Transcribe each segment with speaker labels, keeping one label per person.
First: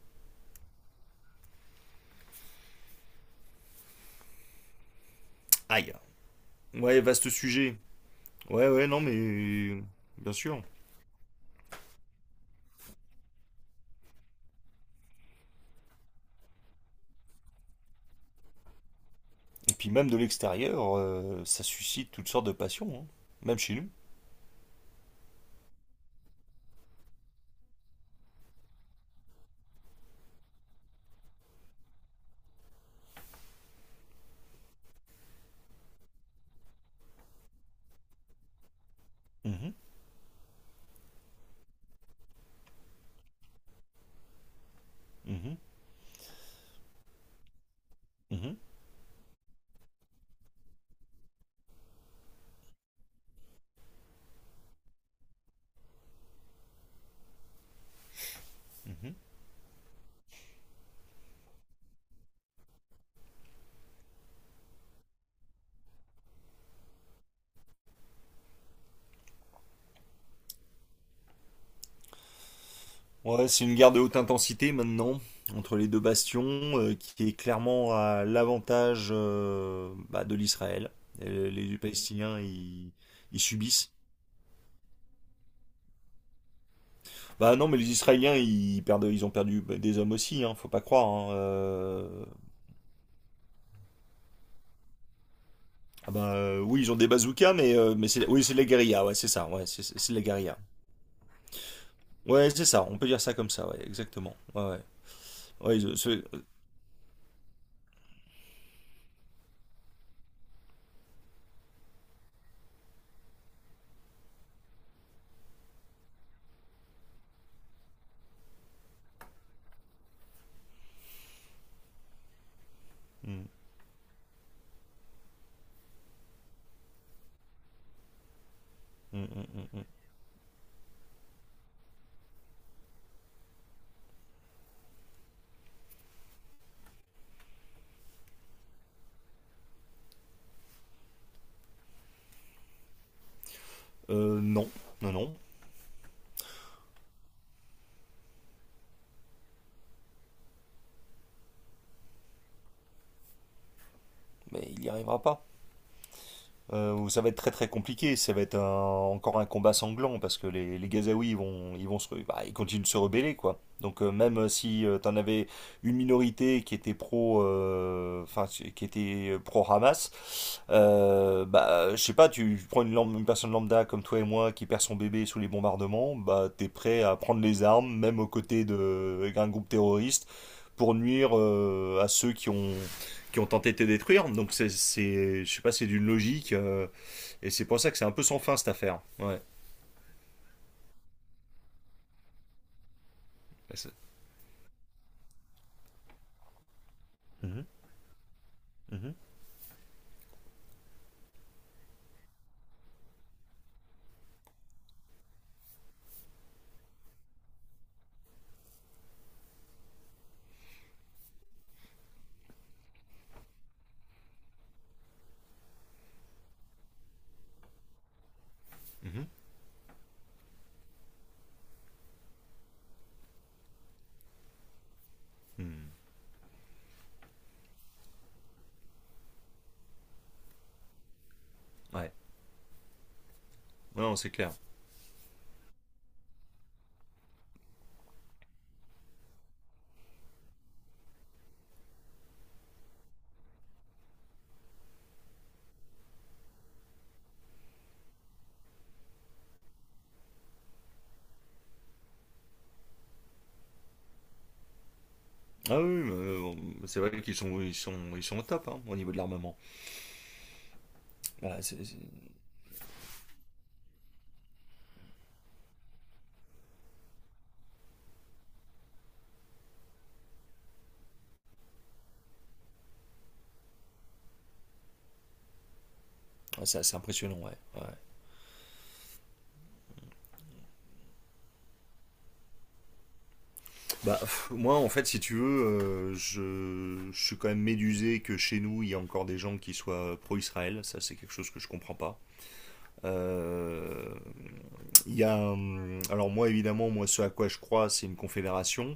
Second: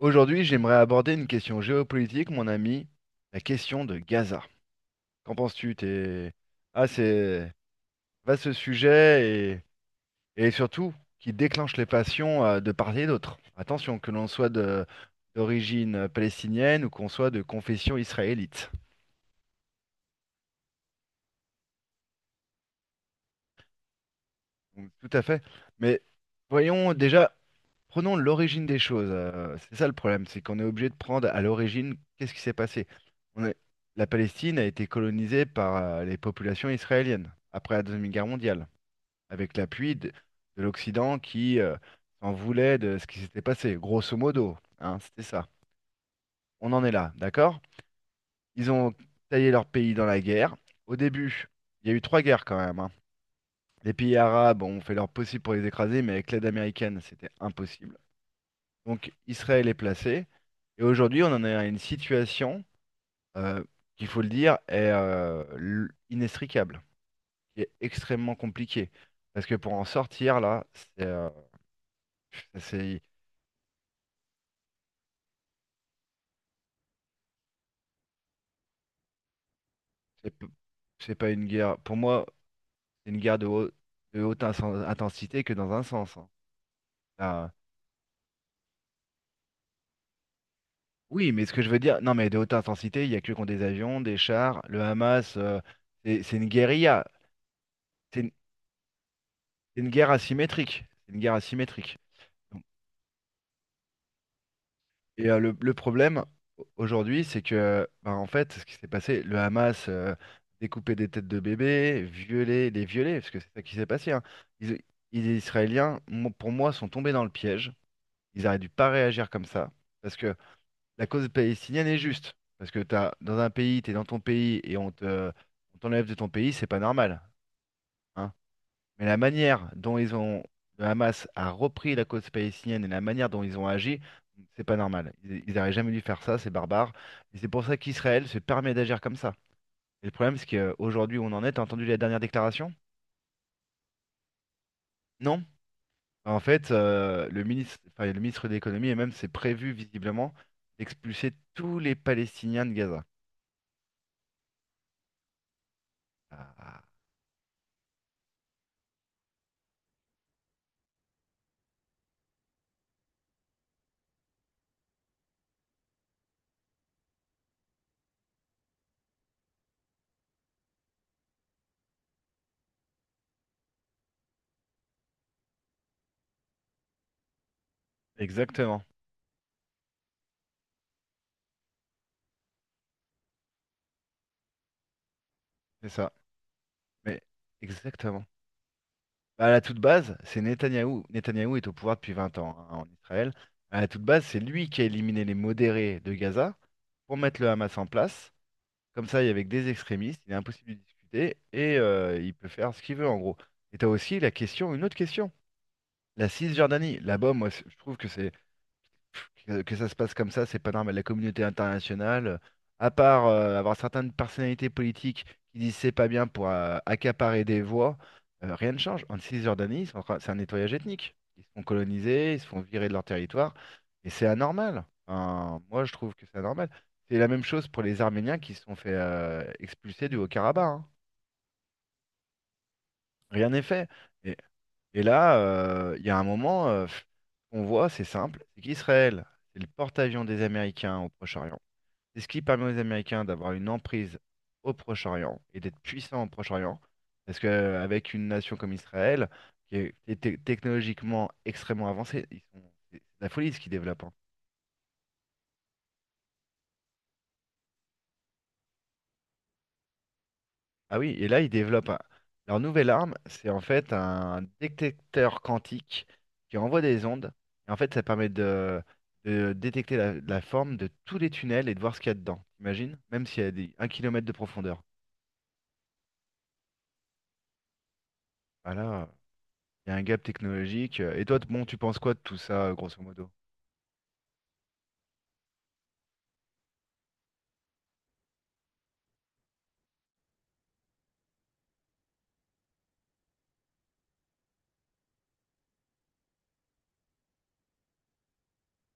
Speaker 1: Aujourd'hui, j'aimerais aborder une question géopolitique, mon ami, la question de Gaza. Qu'en penses-tu?
Speaker 2: Aïe.
Speaker 1: Ah,
Speaker 2: Ouais, vaste
Speaker 1: c'est
Speaker 2: sujet.
Speaker 1: vaste
Speaker 2: Ouais, ouais, non,
Speaker 1: sujet
Speaker 2: mais. Bien
Speaker 1: et
Speaker 2: sûr.
Speaker 1: surtout qui déclenche les passions de part et d'autre. Attention, que l'on soit d'origine palestinienne ou qu'on soit de confession israélite.
Speaker 2: Et puis même de l'extérieur, ça suscite toutes sortes de passions, hein. Même chez nous.
Speaker 1: Donc, tout à fait. Mais voyons déjà, prenons l'origine des choses. C'est ça le problème, c'est qu'on est obligé de prendre à l'origine qu'est-ce qui s'est passé. On est- La Palestine a été colonisée par les populations israéliennes après la Deuxième Guerre mondiale, avec
Speaker 2: Mhm,
Speaker 1: l'appui de l'Occident qui s'en voulait de ce qui s'était passé, grosso modo, hein, c'était ça.
Speaker 2: mhm,
Speaker 1: On en est là, d'accord?
Speaker 2: mhm,
Speaker 1: Ils ont taillé leur pays dans la guerre. Au début, il y a eu trois guerres quand même, hein. Les pays arabes ont fait leur possible pour les écraser, mais avec l'aide américaine, c'était impossible. Donc
Speaker 2: mhm.
Speaker 1: Israël est placé. Et aujourd'hui, on en est à une situation euh, qu'il faut le dire est inextricable, qui est extrêmement compliquée. Parce que pour en sortir, là, c'est euh, c'est-
Speaker 2: Ouais, c'est une guerre de haute intensité maintenant, entre les deux bastions, qui est clairement à l'avantage bah,
Speaker 1: c'est
Speaker 2: de
Speaker 1: p-
Speaker 2: l'Israël.
Speaker 1: c'est pas une
Speaker 2: Les
Speaker 1: guerre. Pour moi,
Speaker 2: Palestiniens, ils,
Speaker 1: c'est une guerre
Speaker 2: ils subissent.
Speaker 1: de haute intensité que dans un sens, hein. Là,
Speaker 2: Bah non, mais les Israéliens, ils perdent, ils ont perdu bah, des hommes aussi, hein, faut pas croire,
Speaker 1: oui,
Speaker 2: hein.
Speaker 1: mais ce que je veux dire, non, mais de haute intensité, il y a que contre des avions, des chars, le Hamas,
Speaker 2: Ah
Speaker 1: c'est
Speaker 2: bah
Speaker 1: c'est une
Speaker 2: oui, ils ont
Speaker 1: guérilla.
Speaker 2: des bazookas, mais
Speaker 1: C'est
Speaker 2: c'est
Speaker 1: une,
Speaker 2: oui, c'est de la guérilla, ouais, c'est ça, ouais,
Speaker 1: c'est
Speaker 2: c'est
Speaker 1: une
Speaker 2: c'est
Speaker 1: guerre
Speaker 2: c'est de la guérilla.
Speaker 1: asymétrique. C'est une guerre asymétrique.
Speaker 2: Ouais, c'est ça, on peut dire ça comme ça, ouais, exactement. Ouais, ouais.
Speaker 1: Et le
Speaker 2: Ouais,
Speaker 1: problème aujourd'hui, c'est que, bah, en fait, ce qui s'est passé, le Hamas découpait des têtes de bébés, violait, les violait, parce que c'est ça qui s'est passé, hein. Ils- les Israéliens, pour moi, sont tombés dans le piège. Ils auraient dû pas réagir comme ça, parce que la cause palestinienne est juste. Parce que t'as, dans
Speaker 2: hum,
Speaker 1: un pays, tu es dans ton pays et on te, on t'enlève de ton pays, c'est pas normal, hein. Mais la manière
Speaker 2: hum.
Speaker 1: dont ils ont, le Hamas a repris la cause palestinienne et la manière dont ils ont agi, c'est pas normal. Ils auraient jamais dû faire ça, c'est barbare. Et c'est pour ça qu'Israël se permet d'agir comme ça. Et le problème, c'est qu'aujourd'hui, on en est. T'as entendu la dernière déclaration?
Speaker 2: Non, non, non,
Speaker 1: Non? En fait, le ministre, enfin, le ministre de l'économie et même c'est prévu visiblement d'expulser tous les Palestiniens de Gaza.
Speaker 2: mais il n'y arrivera pas.
Speaker 1: Ah,
Speaker 2: Où ça va être très très compliqué. Ça va être encore un combat sanglant parce que les Gazaouis ils vont bah, ils continuent de se rebeller quoi. Donc même si tu t'en avais une minorité qui était pro, enfin si, qui était pro Hamas, bah, je sais pas, tu prends une personne lambda comme toi et moi qui perd son bébé sous les bombardements, bah, t'es prêt à prendre les armes, même aux côtés
Speaker 1: exactement,
Speaker 2: d'un groupe terroriste, pour nuire à ceux qui ont tenté de te détruire. Donc c'est je sais pas, c'est
Speaker 1: c'est
Speaker 2: d'une
Speaker 1: ça.
Speaker 2: logique
Speaker 1: Mais
Speaker 2: et c'est pour ça que c'est un peu
Speaker 1: exactement.
Speaker 2: sans fin cette affaire. Ouais.
Speaker 1: Bah, à la toute base, c'est Netanyahou. Netanyahou est au pouvoir depuis 20 ans, hein, en Israël. À la toute base, c'est lui qui a éliminé les modérés de Gaza pour mettre le
Speaker 2: Mhm,
Speaker 1: Hamas en place. Comme
Speaker 2: mhm.
Speaker 1: ça, il y avait que des extrémistes, il est impossible de discuter et il peut faire ce qu'il veut en gros. Et tu as aussi la question, une autre question, la Cisjordanie. Là-bas, moi, je trouve que c'est que ça se passe comme ça, c'est pas normal. La communauté internationale, à part avoir certaines personnalités politiques qui disent c'est pas bien pour accaparer des voix, rien ne change. En
Speaker 2: Mhm.
Speaker 1: Cisjordanie, ils sont en train- c'est un nettoyage ethnique. Ils se font coloniser, ils se font virer de leur territoire, et c'est anormal. Enfin, moi,
Speaker 2: Hmm.
Speaker 1: je trouve que c'est anormal. C'est la même chose pour les Arméniens qui se sont fait expulser du Haut-Karabakh, hein.
Speaker 2: Ouais.
Speaker 1: Rien n'est fait.
Speaker 2: Non, c'est clair.
Speaker 1: Et là, il y a un moment, on voit, c'est simple, c'est qu'Israël, c'est le porte-avions des Américains au Proche-Orient. C'est ce qui permet aux Américains d'avoir une emprise au Proche-Orient et d'être puissants au Proche-Orient. Parce qu'avec une nation comme Israël, qui est technologiquement extrêmement avancée, ils sont- c'est de la folie ce qu'ils développent, hein.
Speaker 2: Ah oui, mais, bon, c'est vrai qu'ils sont, ils sont au top hein, au niveau de l'armement.
Speaker 1: Ah oui, et là, ils
Speaker 2: Voilà,
Speaker 1: développent
Speaker 2: ouais,
Speaker 1: leur nouvelle arme, c'est en fait un détecteur quantique qui envoie des ondes. Et en fait, ça permet de détecter la forme de tous les tunnels et de voir ce qu'il y a dedans. T'imagines? Même s'il y a 1 kilomètre de profondeur.
Speaker 2: c'est assez impressionnant, ouais, ouais.
Speaker 1: Voilà, il y a un gap technologique. Et toi, bon, tu penses quoi de tout ça, grosso modo?
Speaker 2: Bah, pff, moi, en fait, si tu veux, je suis quand même médusé que chez nous, il y a encore des gens qui soient pro-Israël. Ça, c'est quelque chose que je comprends pas. Euh, alors moi évidemment, moi ce à quoi je crois, c'est une confédération,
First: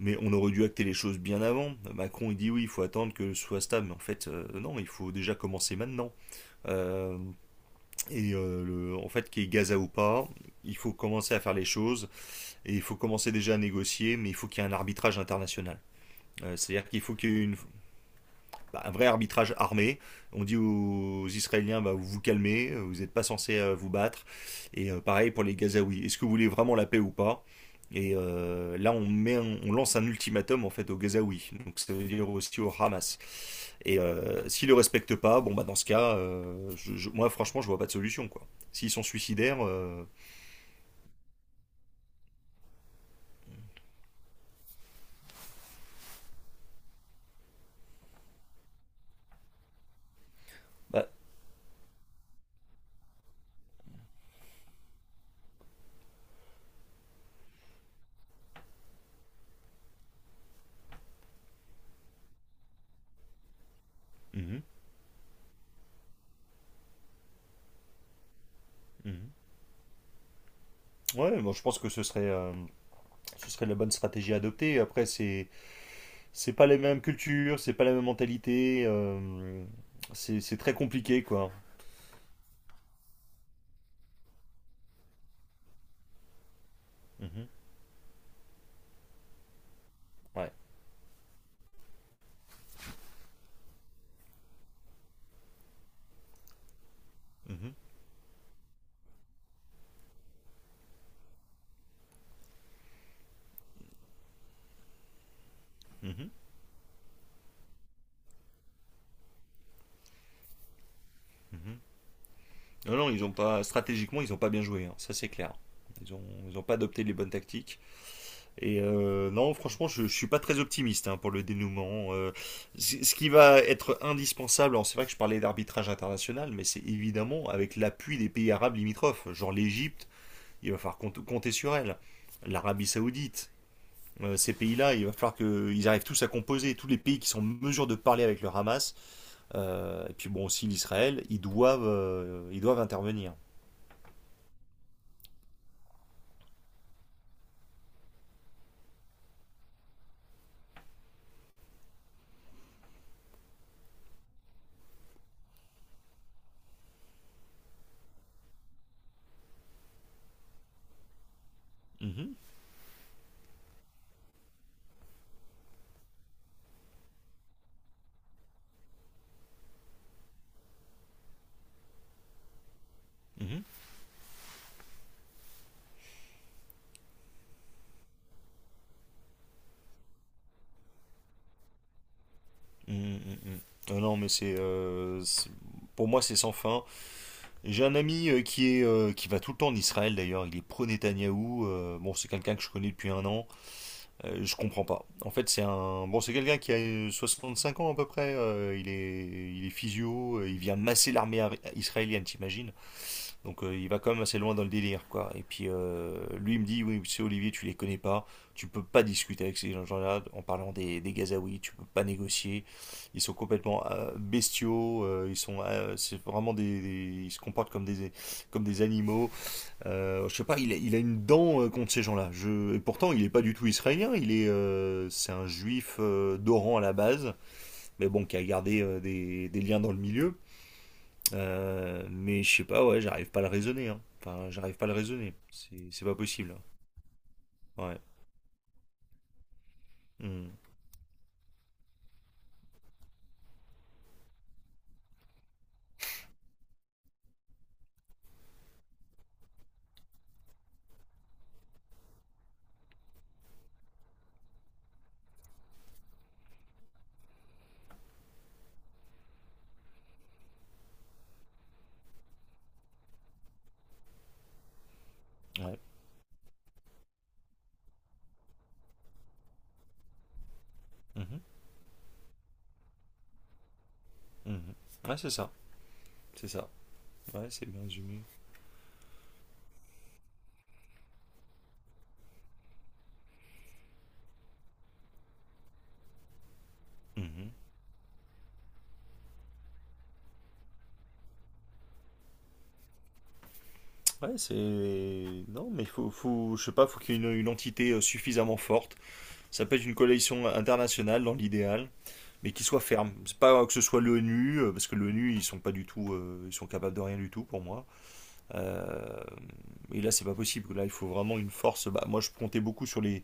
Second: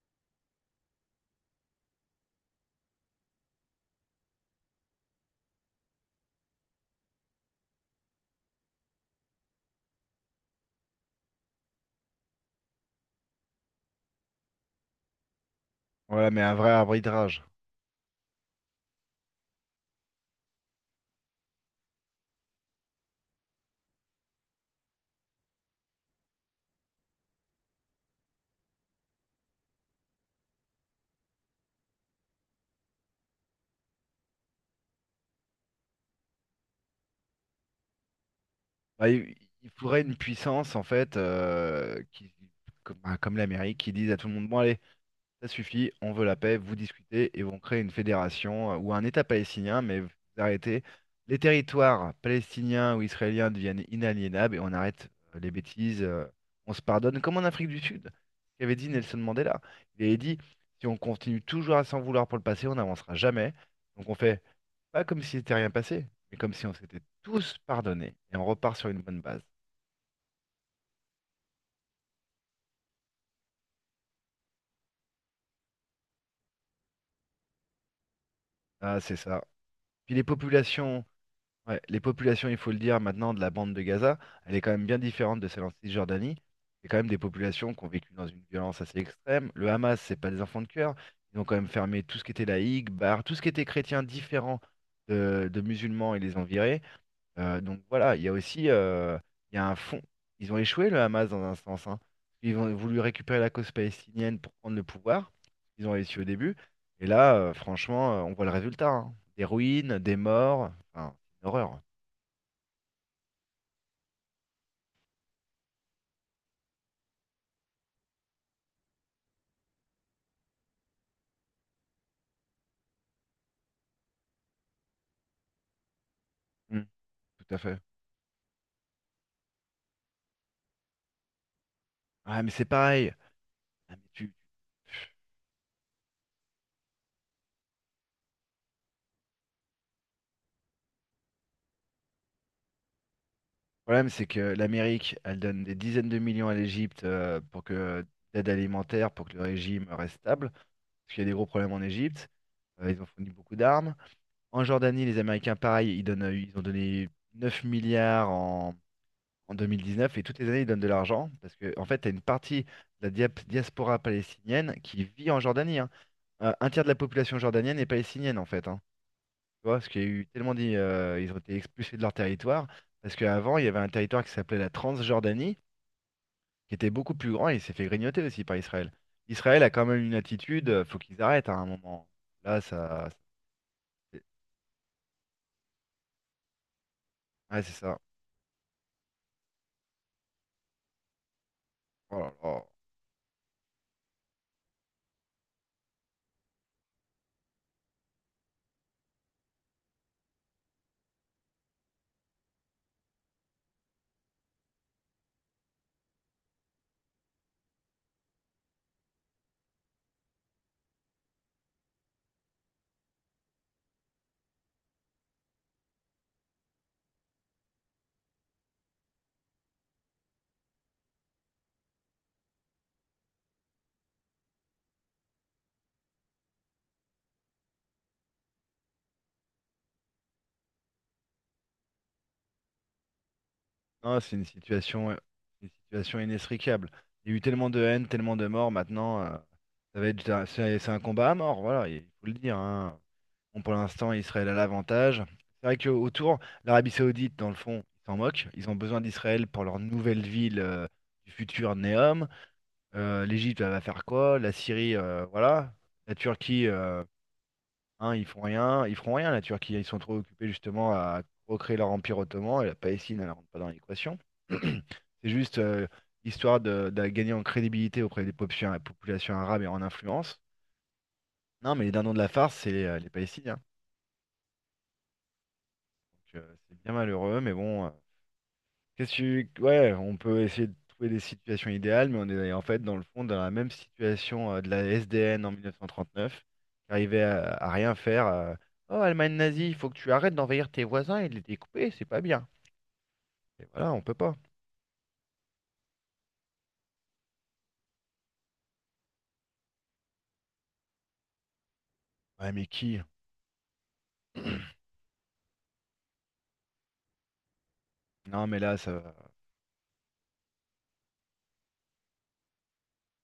Speaker 2: mais on aurait dû acter les choses bien avant. Macron il dit oui, il faut attendre que ce soit stable, mais en fait non, il faut déjà commencer maintenant. Euh, et en fait, qu'il y ait Gaza ou pas, il faut commencer à faire les choses et il faut commencer déjà à négocier, mais il faut qu'il y ait un arbitrage international.
Speaker 1: Voilà, mais un vrai
Speaker 2: C'est-à-dire qu'il faut qu'il y
Speaker 1: arbitrage.
Speaker 2: ait bah, un vrai arbitrage armé. On dit aux Israéliens, bah, vous vous calmez, vous n'êtes pas censés vous battre. Et pareil pour les Gazaouis. Est-ce que vous voulez vraiment la paix ou pas? Et là, on lance un ultimatum en fait aux Gazaouis. Donc ça veut dire aussi au Hamas. Et s'ils ne le respectent pas, bon bah dans ce cas, moi franchement, je vois pas de solution quoi. S'ils sont
Speaker 1: Bah,
Speaker 2: suicidaires,
Speaker 1: il faudrait une puissance, en fait, qui, comme, bah, comme l'Amérique, qui dise à tout le monde, bon, allez, ça suffit, on veut la paix, vous discutez et vont créer une fédération ou un État palestinien, mais vous arrêtez.
Speaker 2: bah.
Speaker 1: Les territoires palestiniens ou israéliens deviennent inaliénables et on arrête les bêtises, on se pardonne, comme en Afrique du Sud, qu'avait dit Nelson Mandela. Il avait dit, si on continue toujours à s'en vouloir pour le passé, on n'avancera jamais. Donc on fait
Speaker 2: Mhm,
Speaker 1: pas comme s'il n'était rien passé, mais comme si on s'était tous pardonnés et on repart sur une bonne
Speaker 2: mhm.
Speaker 1: base.
Speaker 2: Ouais, bon, je pense que ce serait, ce serait la bonne stratégie à adopter. Après, c'est pas les mêmes cultures, c'est pas la même mentalité,
Speaker 1: Ah, c'est ça. Puis les
Speaker 2: c'est très
Speaker 1: populations.
Speaker 2: compliqué, quoi.
Speaker 1: Ouais, les populations, il faut le dire, maintenant de la bande de Gaza, elle est quand même bien différente de celle en Cisjordanie. C'est quand même des
Speaker 2: Mhm.
Speaker 1: populations qui ont vécu dans une violence assez extrême. Le Hamas, c'est pas des
Speaker 2: Ouais.
Speaker 1: enfants de cœur. Ils ont quand même fermé tout ce qui était laïque, bar, tout ce qui était chrétien différent de musulmans, ils les ont virés.
Speaker 2: Mhm.
Speaker 1: Donc voilà, il y a aussi il y a un fond. Ils ont échoué, le Hamas, dans un sens, hein. Ils ont voulu récupérer la cause palestinienne pour prendre le pouvoir. Ils ont réussi au
Speaker 2: Mhm.
Speaker 1: début. Et là, franchement, on voit le résultat, hein. Des ruines, des morts. Enfin, c'est une horreur.
Speaker 2: Mhm. Non, non, ils ont pas, stratégiquement, ils ont pas bien joué, hein, ça c'est clair. Ils ont, ils ont pas adopté les bonnes tactiques. Et non, franchement, je suis pas très optimiste hein, pour le dénouement. Ce qui va être indispensable, alors c'est vrai que je parlais d'arbitrage international, mais c'est
Speaker 1: Mm,
Speaker 2: évidemment
Speaker 1: tout à
Speaker 2: avec
Speaker 1: fait.
Speaker 2: l'appui des pays arabes limitrophes, genre l'Égypte, il va falloir compter sur elle.
Speaker 1: Ah, mais c'est
Speaker 2: L'Arabie
Speaker 1: pareil.
Speaker 2: Saoudite.
Speaker 1: Ah, mais le
Speaker 2: Ces pays-là, il va falloir qu'ils arrivent tous à composer, tous les pays qui sont en mesure de parler avec le Hamas, et puis bon aussi l'Israël, ils doivent intervenir.
Speaker 1: problème, c'est que l'Amérique, elle donne des dizaines de millions à l'Égypte pour que d'aide alimentaire pour que le régime reste stable, parce qu'il y a des gros problèmes en Égypte. Ils ont fourni beaucoup d'armes. En Jordanie, les Américains, pareil, ils donnent, ils ont donné 9 milliards en 2019 et toutes les années, ils donnent de l'argent parce que, en fait, tu as une
Speaker 2: Mhm,
Speaker 1: partie de la diaspora palestinienne qui vit en Jordanie, hein. Un tiers de la population jordanienne est palestinienne, en fait, hein. Tu vois, parce qu'il y a eu tellement dit, ils ont été expulsés de leur territoire, parce qu'avant, il
Speaker 2: mhm,
Speaker 1: y avait un territoire qui s'appelait la Transjordanie, qui était beaucoup plus grand, et il s'est fait grignoter aussi par Israël. Israël a quand même une attitude, faut qu'ils arrêtent, hein, à un moment. Là, ça.
Speaker 2: mhm, mhm. Non,
Speaker 1: c'est-
Speaker 2: mais c'est, pour moi c'est sans fin.
Speaker 1: Ouais, c'est
Speaker 2: J'ai un
Speaker 1: ça.
Speaker 2: ami qui va tout le temps en Israël d'ailleurs. Il est pro Netanyahou. Bon,
Speaker 1: Oh
Speaker 2: c'est
Speaker 1: là
Speaker 2: quelqu'un que
Speaker 1: là.
Speaker 2: je connais depuis un an. Je comprends pas. En fait, bon, c'est quelqu'un qui a 65 ans à peu près. Il est, il est physio. Il vient masser l'armée israélienne, t'imagines? Donc il va quand même assez loin dans le délire, quoi. Et puis lui il me dit, oui, c'est Olivier, tu les connais pas, tu peux pas discuter avec ces gens-là en parlant des Gazaouis, tu peux pas négocier. Ils sont complètement bestiaux, c'est vraiment ils se comportent comme des animaux. Je sais pas, il a une dent contre ces gens-là. Et pourtant il est pas du tout israélien, c'est un juif d'Oran à la base, mais bon qui a gardé des liens dans le milieu. Mais je sais pas, ouais, j'arrive pas à le raisonner, hein.
Speaker 1: Non, c'est
Speaker 2: Enfin, j'arrive pas à le raisonner.
Speaker 1: une
Speaker 2: C'est pas
Speaker 1: situation
Speaker 2: possible.
Speaker 1: inextricable. Il y a eu tellement de
Speaker 2: Ouais.
Speaker 1: haine, tellement de morts, maintenant, ça va être.
Speaker 2: Mm.
Speaker 1: C'est un combat à mort, voilà, il faut le dire, hein. Bon, pour l'instant, Israël a l'avantage. C'est vrai qu'autour, l'Arabie Saoudite, dans le fond, ils s'en moquent. Ils ont besoin d'Israël pour leur nouvelle ville du futur Neom. L'Égypte, elle va faire quoi? La Syrie, voilà. La Turquie, hein, ils font rien. Ils feront rien, la Turquie. Ils sont trop occupés justement à recréer leur empire ottoman. Et la Palestine, elle rentre pas dans l'équation. C'est juste
Speaker 2: Ouais.
Speaker 1: histoire de gagner en crédibilité auprès des populations, populations arabes et en influence.
Speaker 2: Mhm.
Speaker 1: Non, mais les dindons de la farce, c'est les Palestiniens.
Speaker 2: Mhm. Ouais, c'est ça.
Speaker 1: Donc,
Speaker 2: C'est ça.
Speaker 1: c'est bien malheureux,
Speaker 2: Ouais,
Speaker 1: mais
Speaker 2: c'est bien
Speaker 1: bon,
Speaker 2: résumé.
Speaker 1: qu'est-ce que ouais, on peut essayer de trouver des situations idéales, mais on est en fait dans le fond dans la même situation de la SDN en 1939, qui arrivait
Speaker 2: Mhm.
Speaker 1: à rien faire. Oh, Allemagne nazie, il faut que tu arrêtes d'envahir tes voisins et de les découper, c'est pas bien. Et voilà, on peut pas.
Speaker 2: Ouais, c'est. Non, mais faut, faut je sais pas, faut qu'il y ait une entité suffisamment forte. Ça peut être une coalition internationale dans l'idéal,
Speaker 1: Ouais,
Speaker 2: mais qui
Speaker 1: mais
Speaker 2: soit
Speaker 1: qui?
Speaker 2: ferme. C'est pas que ce soit l'ONU, parce que l'ONU, ils sont capables de rien du tout pour moi.
Speaker 1: Non, mais là, ça va.
Speaker 2: Euh, et là, c'est pas possible. Là, il faut vraiment une force. Bah, moi, je comptais beaucoup sur les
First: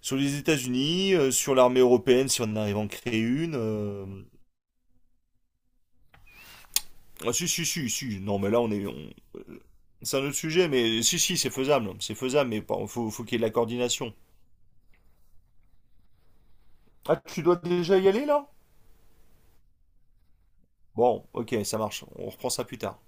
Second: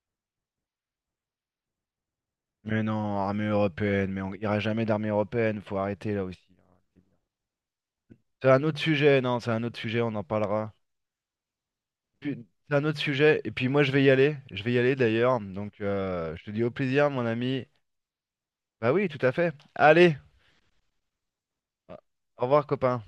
Speaker 2: sur les États-Unis, sur l'armée européenne, si on arrive à
Speaker 1: Mais
Speaker 2: en
Speaker 1: non,
Speaker 2: créer
Speaker 1: armée
Speaker 2: une.
Speaker 1: européenne, mais on ira jamais d'armée européenne, faut arrêter là aussi, hein.
Speaker 2: Ah si si si si. Non
Speaker 1: C'est
Speaker 2: mais là
Speaker 1: un
Speaker 2: on
Speaker 1: autre
Speaker 2: est.
Speaker 1: sujet, non, c'est
Speaker 2: Euh,
Speaker 1: un autre sujet, on
Speaker 2: C'est un
Speaker 1: en
Speaker 2: autre sujet,
Speaker 1: parlera.
Speaker 2: mais si c'est faisable, c'est
Speaker 1: Puis,
Speaker 2: faisable, mais
Speaker 1: c'est un autre
Speaker 2: faut faut qu'il y ait
Speaker 1: sujet.
Speaker 2: de
Speaker 1: Et
Speaker 2: la
Speaker 1: puis moi, je vais y
Speaker 2: coordination.
Speaker 1: aller. Je vais y aller d'ailleurs. Donc, je te dis au plaisir,
Speaker 2: Ah
Speaker 1: mon
Speaker 2: tu dois
Speaker 1: ami.
Speaker 2: déjà y aller là?
Speaker 1: Bah oui, tout à fait. Allez,
Speaker 2: Bon, ok, ça marche. On
Speaker 1: au
Speaker 2: reprend ça
Speaker 1: revoir,
Speaker 2: plus tard.
Speaker 1: copain.